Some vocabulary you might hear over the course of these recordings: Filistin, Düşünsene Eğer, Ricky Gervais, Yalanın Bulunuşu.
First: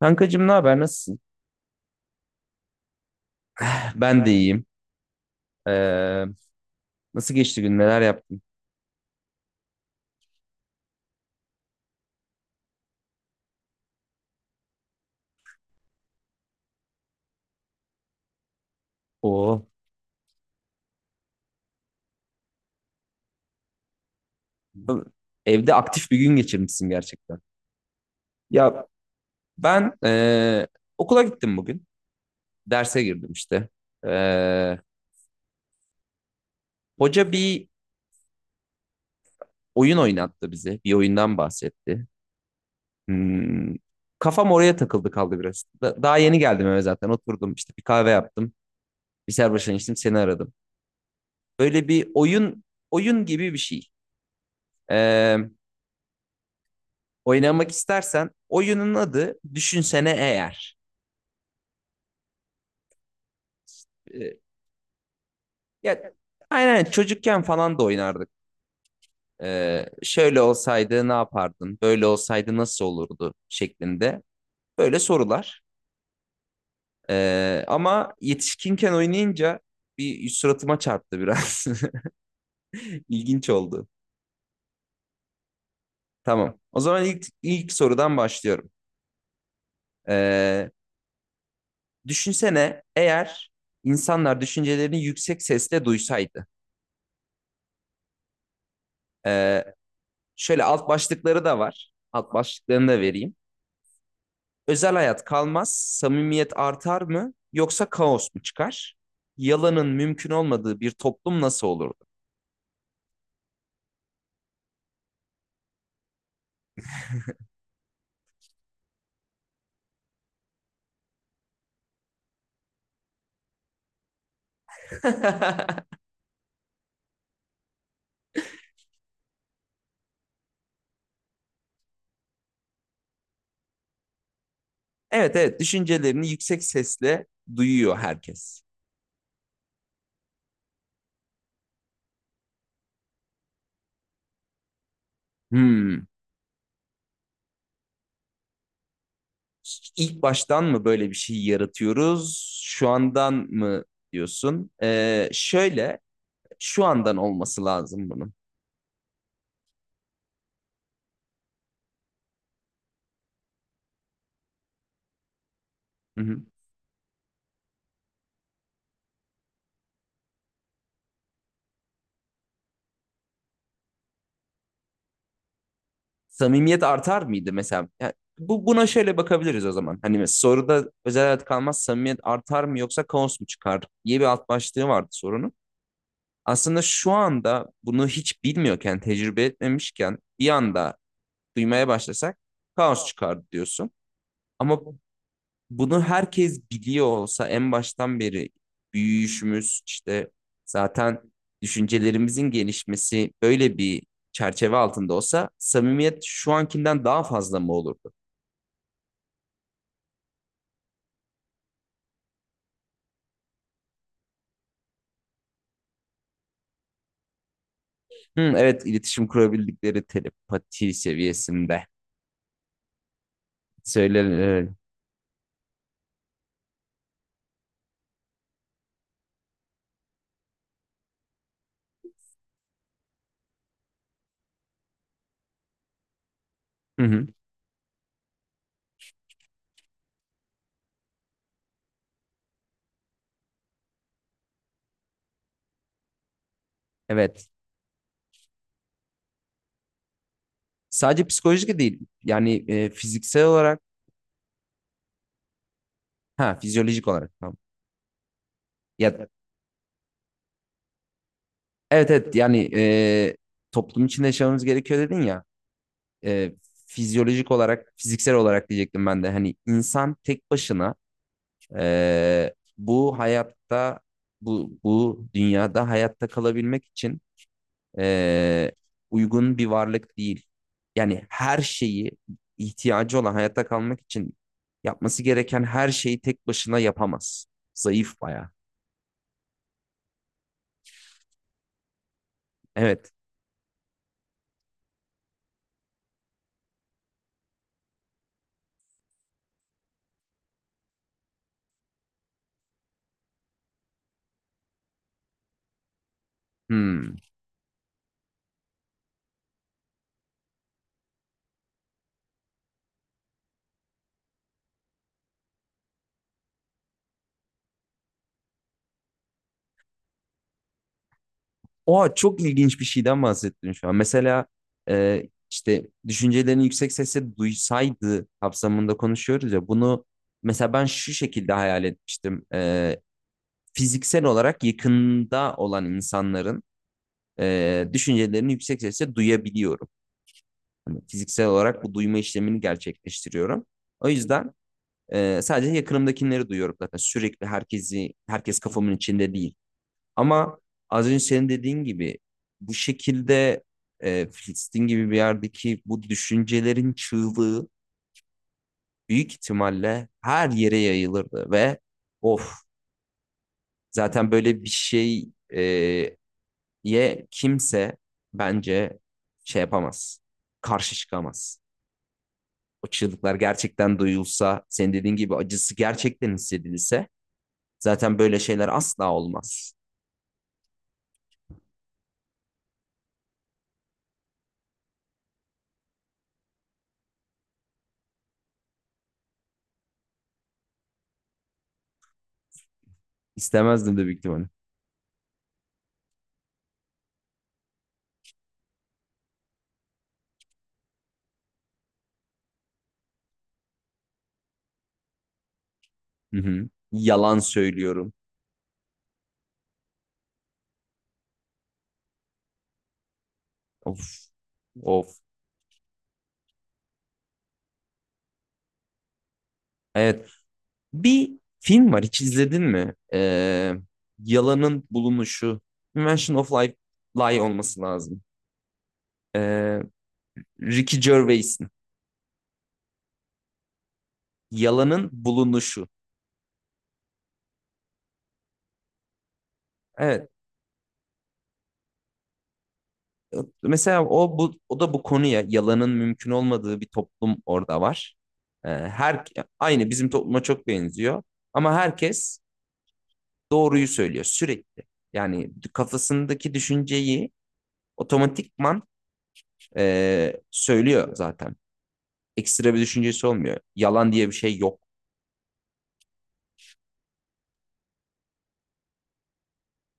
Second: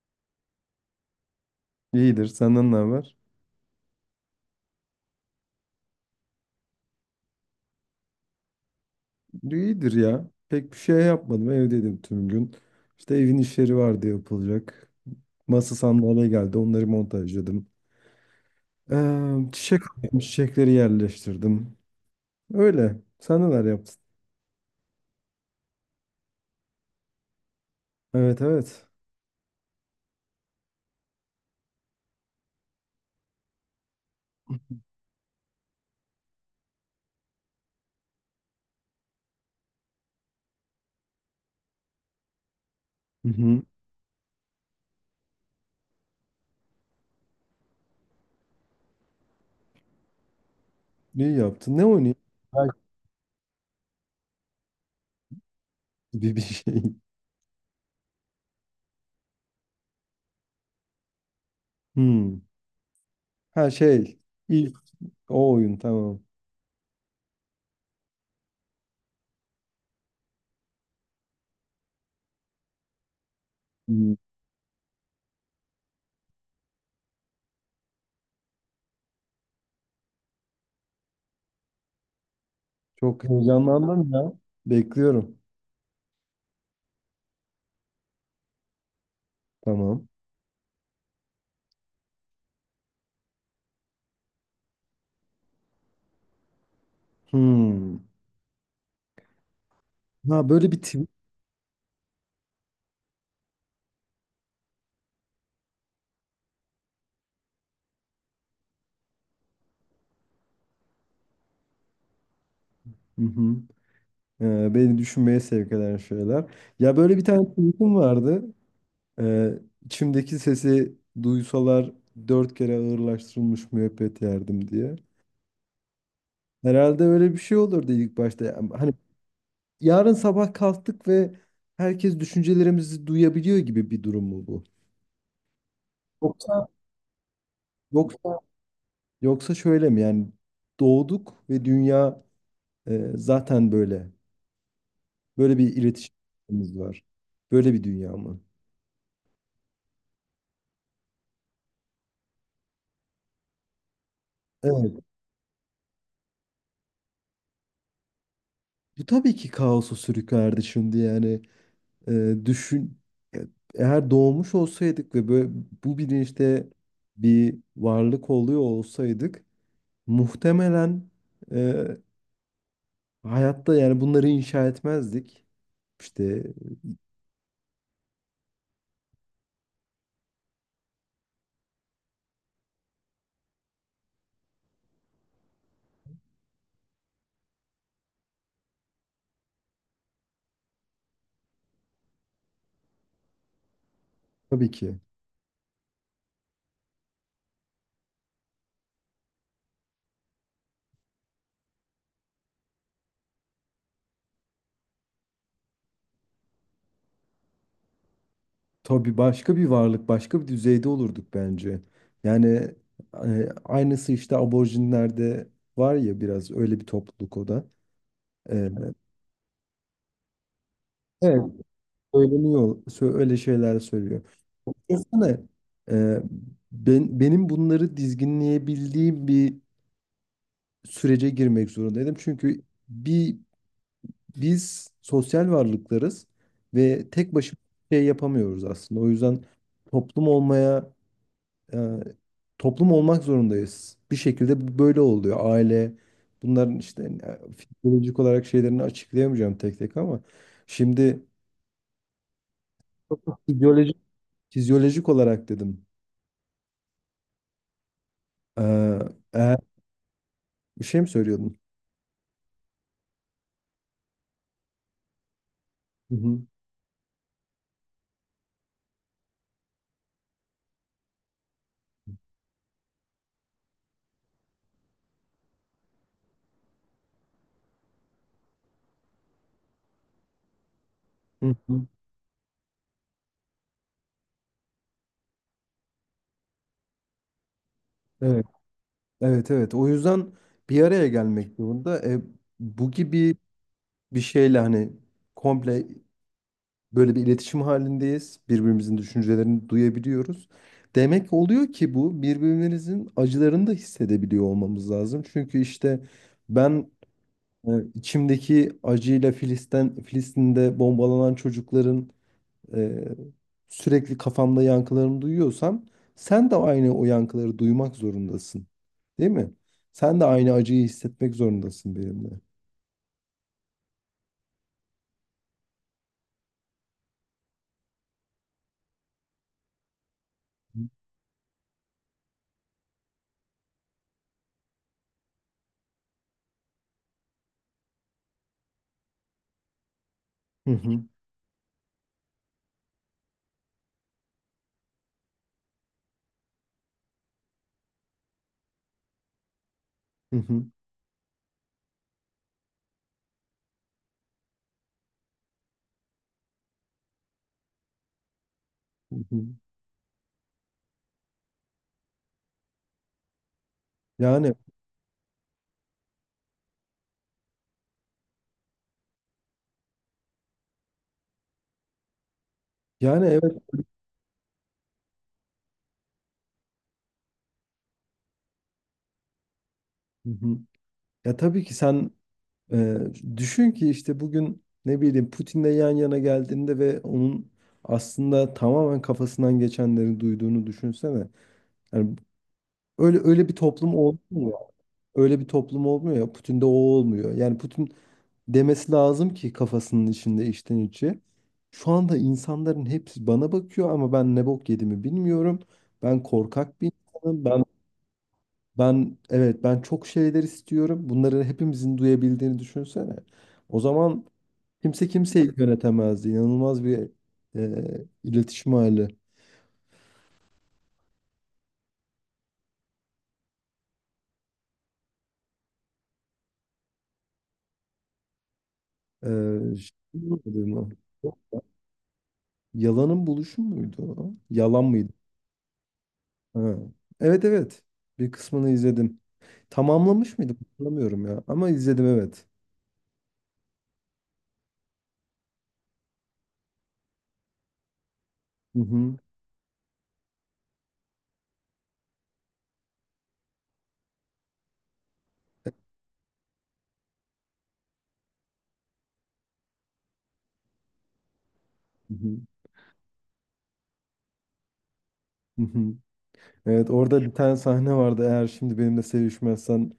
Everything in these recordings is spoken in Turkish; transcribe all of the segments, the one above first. Kankacığım ne haber? Nasılsın? İyidir. Senden ne haber? Ben de iyiyim. Ee, Nasıl geçti gün? Neler yaptın? İyidir ya. Pek bir şey yapmadım. Evdeydim tüm gün. İşte evin işleri vardı yapılacak. Masa sandalye geldi. Onları montajladım. Oo. Çiçek aldım, çiçekleri yerleştirdim. Öyle. Sen neler yaptın? Evde aktif bir gün geçirmişsin gerçekten. Evet, Ya evet. ben okula gittim bugün. Derse girdim işte. Ee, Hoca bir oyun oynattı bize. Bir oyundan bahsetti. Hı hı. Hmm, Kafam oraya takıldı kaldı biraz. Daha yeni geldim eve zaten. Oturdum işte bir kahve yaptım. Bir serbaşan içtim seni aradım. İyi yaptın. Ne Böyle bir oynayayım? Belki oyun gibi bir şey. E, bir şey. oynamak istersen oyunun adı Düşünsene Eğer. Hmm. Ha şey. Ee, İlk o oyun Ya tamam. aynen çocukken falan da oynardık. Şöyle olsaydı ne yapardın? Böyle olsaydı nasıl olurdu Hmm. şeklinde böyle sorular. Ama yetişkinken oynayınca bir suratıma çarptı biraz. Çok İlginç oldu. heyecanlandım ya. Bekliyorum. Tamam. O zaman ilk sorudan başlıyorum. Tamam. Ee, Düşünsene eğer insanlar düşüncelerini yüksek sesle duysaydı. Hmm. Ee, Ha Şöyle böyle bir alt tweet. başlıkları da var. Alt başlıklarını da vereyim. Özel hayat kalmaz, samimiyet artar mı yoksa kaos mu çıkar? Yalanın mümkün olmadığı bir toplum nasıl olurdu? Hı hı. Beni düşünmeye sevk eden şeyler. Ya böyle bir tane tweetim vardı. İçimdeki sesi duysalar dört kere ağırlaştırılmış müebbet yerdim diye. Herhalde öyle bir şey olur ilk başta. Yani hani yarın sabah kalktık ve herkes düşüncelerimizi duyabiliyor gibi bir durum mu bu? Evet, evet, düşüncelerini yüksek Yoksa sesle duyuyor yoksa herkes. yoksa şöyle mi? Yani doğduk ve dünya, zaten böyle. Böyle bir Hmm. iletişimimiz var. Böyle bir dünya mı? İlk baştan mı böyle bir şey yaratıyoruz? Şu andan mı diyorsun? Evet. Şöyle şu andan olması lazım bunun. Bu tabii ki kaosu sürüklerdi şimdi yani. Düşün, e- eğer doğmuş olsaydık ve böyle bu Hı hı. bilinçte bir varlık oluyor olsaydık muhtemelen, e, hayatta yani bunları inşa etmezdik. İşte Samimiyet artar mıydı mesela? Yani buna şöyle bakabiliriz o zaman. Hani soruda özel hayat kalmaz, samimiyet artar mı yoksa kaos mu çıkar diye bir alt başlığı vardı sorunun. Aslında şu anda bunu hiç bilmiyorken, tecrübe etmemişken bir anda duymaya başlasak kaos çıkar diyorsun. tabii Ama ki. bunu herkes biliyor olsa en baştan beri büyüyüşümüz işte zaten düşüncelerimizin gelişmesi böyle bir çerçeve altında olsa samimiyet şu ankinden daha fazla mı olurdu? Tabii başka bir varlık, başka bir düzeyde olurduk bence. Yani, aynısı işte aborjinlerde var ya, biraz öyle bir topluluk o da. Hı, Ee, evet, iletişim kurabildikleri telepati evet, seviyesinde. söyleniyor, öyle şeyler söylüyor. Söyle. Desene, e, benim bunları dizginleyebildiğim bir sürece girmek zorundaydım. Çünkü bir biz sosyal varlıklarız Hı ve hı, tek başımıza bir şey yapamıyoruz aslında. O yüzden toplum olmaya e, toplum olmak zorundayız. Bir şekilde bu böyle oluyor. Aile bunların işte, evet. Fizyolojik olarak şeylerini açıklayamayacağım tek tek, ama şimdi Sadece psikolojik değil. Yani fiziksel olarak fizyolojik fizyolojik olarak dedim. ha fizyolojik olarak tamam. E, Ya eğer bir şey mi söylüyordun? evet, evet, yani toplum içinde yaşamamız gerekiyor dedin ya. e, Fizyolojik olarak, fiziksel olarak diyecektim ben de. Hani insan tek başına bu hayatta, bu dünyada hayatta kalabilmek için e, uygun bir varlık değil. Yani Hı her hı. şeyi ihtiyacı olan hayatta kalmak için yapması gereken her şeyi tek başına yapamaz. Zayıf Evet, bayağı. evet, evet. O yüzden bir araya gelmek zorunda. Bu Evet. gibi bir şeyle hani komple böyle bir iletişim halindeyiz. Birbirimizin düşüncelerini duyabiliyoruz. Demek oluyor ki bu birbirimizin acılarını da hissedebiliyor olmamız lazım. Çünkü işte ben, Hmm. İçimdeki acıyla Filistin'de bombalanan çocukların, e, sürekli kafamda yankılarını duyuyorsam sen de aynı o yankıları duymak zorundasın. Değil mi? Sen de aynı acıyı hissetmek zorundasın Oha, benimle. çok ilginç bir şeyden bahsettin şu an. Mesela e, işte düşüncelerini yüksek sesle duysaydı kapsamında konuşuyoruz ya bunu, mesela ben şu şekilde hayal etmiştim. E, fiziksel olarak yakında olan insanların düşüncelerini yüksek sesle duyabiliyorum. Hı Hani hı, fiziksel olarak bu duyma işlemini gerçekleştiriyorum. O yüzden sadece yakınımdakileri duyuyorum zaten. Sürekli herkes kafamın içinde değil. hı Ama hı, az önce senin dediğin gibi bu şekilde Filistin gibi bir yerdeki bu düşüncelerin çığlığı hı büyük hı. ihtimalle her yere yayılırdı ve of, zaten Yani böyle bir şey e, ye kimse bence şey yapamaz. Karşı çıkamaz. O yani çığlıklar evet. gerçekten duyulsa, senin dediğin gibi acısı gerçekten hissedilse zaten böyle şeyler asla olmaz. Hı hı. Ya tabii ki sen, e, düşün ki işte bugün ne bileyim Putin'le yan yana geldiğinde ve onun aslında tamamen kafasından geçenleri duyduğunu düşünsene. Yani öyle öyle bir toplum İstemezdim de büyük oldu ihtimalle. öyle bir toplum olmuyor ya. Putin'de o olmuyor. Yani Putin demesi lazım ki kafasının içinde içten içe. Şu anda insanların hepsi bana bakıyor ama ben ne bok yediğimi bilmiyorum. Ben Hı hı. korkak bir Yalan insanım. Ben söylüyorum. ben evet, ben çok şeyler istiyorum. Bunları hepimizin duyabildiğini düşünsene. O zaman Of. kimse Of. kimseyi yönetemezdi. İnanılmaz bir, iletişim hali. Evet. Bir film var, hiç izledin mi? Yalanın Bulunuşu. Invention of Life, Lie olması lazım. E, Ee, Şey mi dedi lan? Ricky Gervais'in. Yalanın buluşu muydu o? Yalan Yalanın mıydı? Bulunuşu. Ha. Evet, evet. Bir kısmını izledim. Evet. Tamamlamış mıydım? Hatırlamıyorum ya. Ama izledim, evet. Mesela o da bu konuya, yalanın mümkün olmadığı bir toplum orada var. Hı hı. Her aynı bizim topluma çok benziyor ama herkes doğruyu söylüyor sürekli. Yani kafasındaki düşünceyi otomatikman söylüyor zaten. Hı hı. Ekstra bir düşüncesi olmuyor. Yalan diye bir şey yok. Hı hı. Evet, orada bir tane sahne vardı. Eğer şimdi benimle sevişmezsen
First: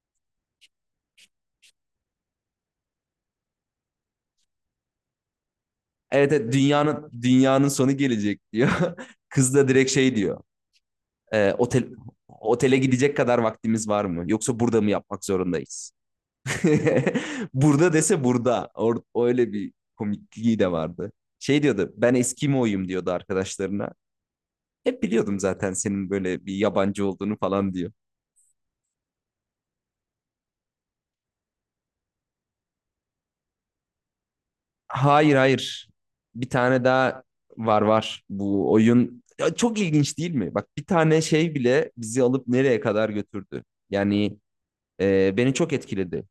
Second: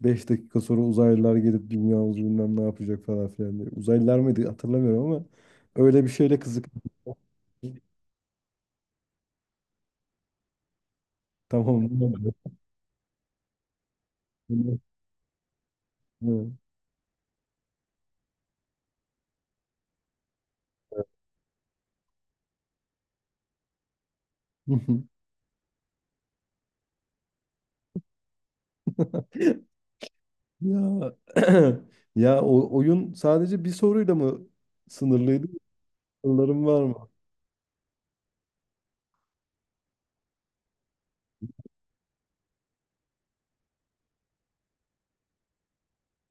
5 dakika sonra uzaylılar gelip dünyamızı bilmem ne yapacak falan filan diye. Uzaylılar mıydı hatırlamıyorum ama öyle bir Evet, şeyle evet, kızık. Dünyanın sonu gelecek diyor. Kız da direkt şey diyor. E, Tamam. otele gidecek kadar vaktimiz var mı? Yoksa Evet. burada mı yapmak zorundayız? Burada dese burada. Öyle bir komikliği de vardı. Şey diyordu, ben Eskimo'yum diyordu arkadaşlarına. Hı. Hep hı. biliyordum zaten senin böyle bir yabancı olduğunu falan diyor. Ya ya o oyun sadece bir soruyla mı sınırlıydı? Hayır. Bir Sorularım var tane mı? daha var bu oyun. Ya çok ilginç değil mi? Bak bir tane şey bile bizi alıp nereye kadar götürdü. Yani beni çok etkiledi.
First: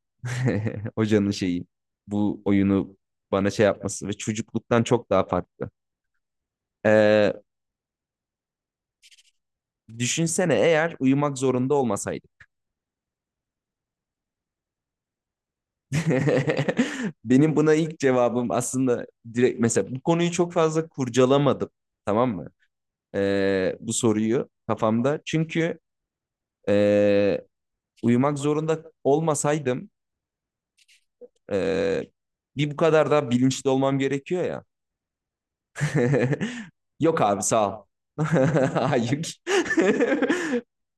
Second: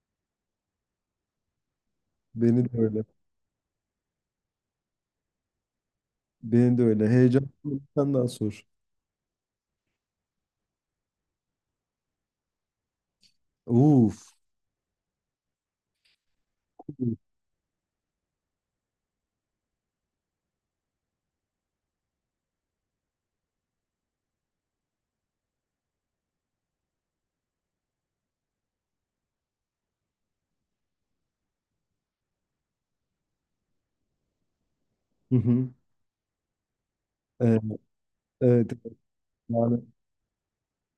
Hocanın şeyi. Bu Beni de oyunu öyle. bana şey yapması ve çocukluktan çok daha farklı. Benim de öyle. E, Heyecan. Sen daha sor. düşünsene eğer uyumak zorunda olmasaydık. Uf. Benim buna ilk cevabım aslında direkt, mesela bu konuyu çok fazla kurcalamadım. Tamam mı? E, bu soruyu kafamda. Çünkü Ee, uyumak zorunda olmasaydım ee, bir bu kadar da bilinçli olmam gerekiyor ya. Hı hı. Yok abi, Evet, sağ ol. evet, evet. Hayır. Yani,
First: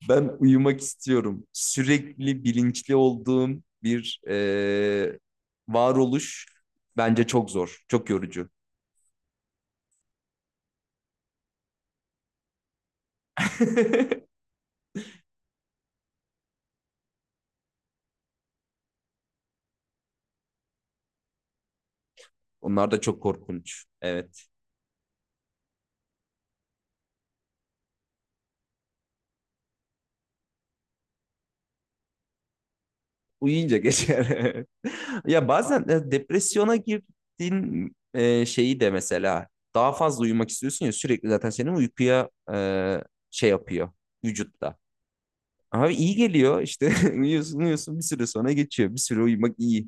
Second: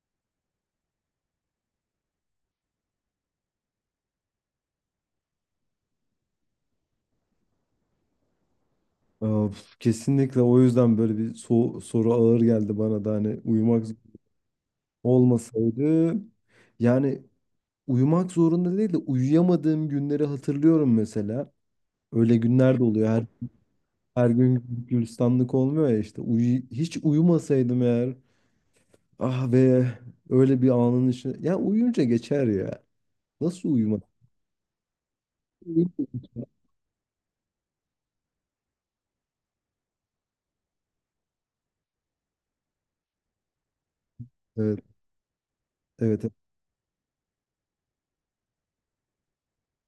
Ben uyumak istiyorum. Sürekli bilinçli olduğum bir varoluş bence çok zor, çok yorucu. of, kesinlikle o yüzden böyle bir soru ağır geldi bana da, hani uyumak olmasaydı, yani uyumak zorunda değil de uyuyamadığım günleri hatırlıyorum mesela. Öyle günler de Onlar da oluyor. çok Her, korkunç. her Evet. gün gülistanlık olmuyor ya işte. Hiç uyumasaydım eğer ah be öyle bir anın içine. Ya uyuyunca geçer ya. Nasıl Uyuyunca uyumak? geçer. Ya bazen depresyona girdiğin şeyi de mesela daha fazla uyumak istiyorsun ya, sürekli zaten senin uykuya şey yapıyor vücutta. Evet. Abi iyi Evet. geliyor işte, uyuyorsun, uyuyorsun, bir süre sonra geçiyor. Bir süre uyumak iyi.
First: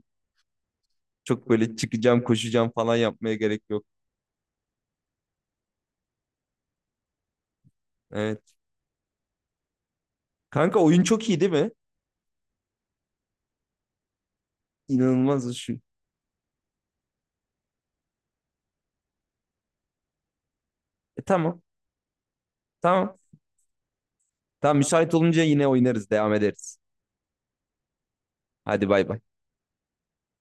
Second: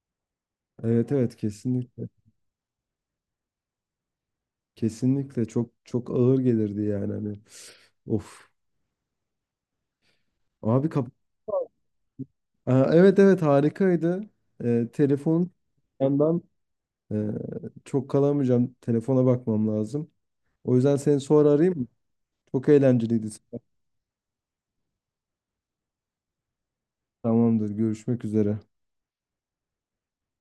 Evet, evet, Çok böyle kesinlikle. çıkacağım, koşacağım falan yapmaya gerek yok. Kesinlikle çok çok ağır gelirdi yani hani. Of. Evet. Kanka Abi oyun kap çok iyi değil mi? Aa, evet, evet, harikaydı. Telefon İnanılmaz şu. yandan, e, çok kalamayacağım. Telefona bakmam lazım. O yüzden seni E, sonra tamam, arayayım mı? Çok tamam. eğlenceliydi. Tamam, müsait olunca yine oynarız, devam ederiz. Tamamdır. Görüşmek üzere. Hadi bay bay.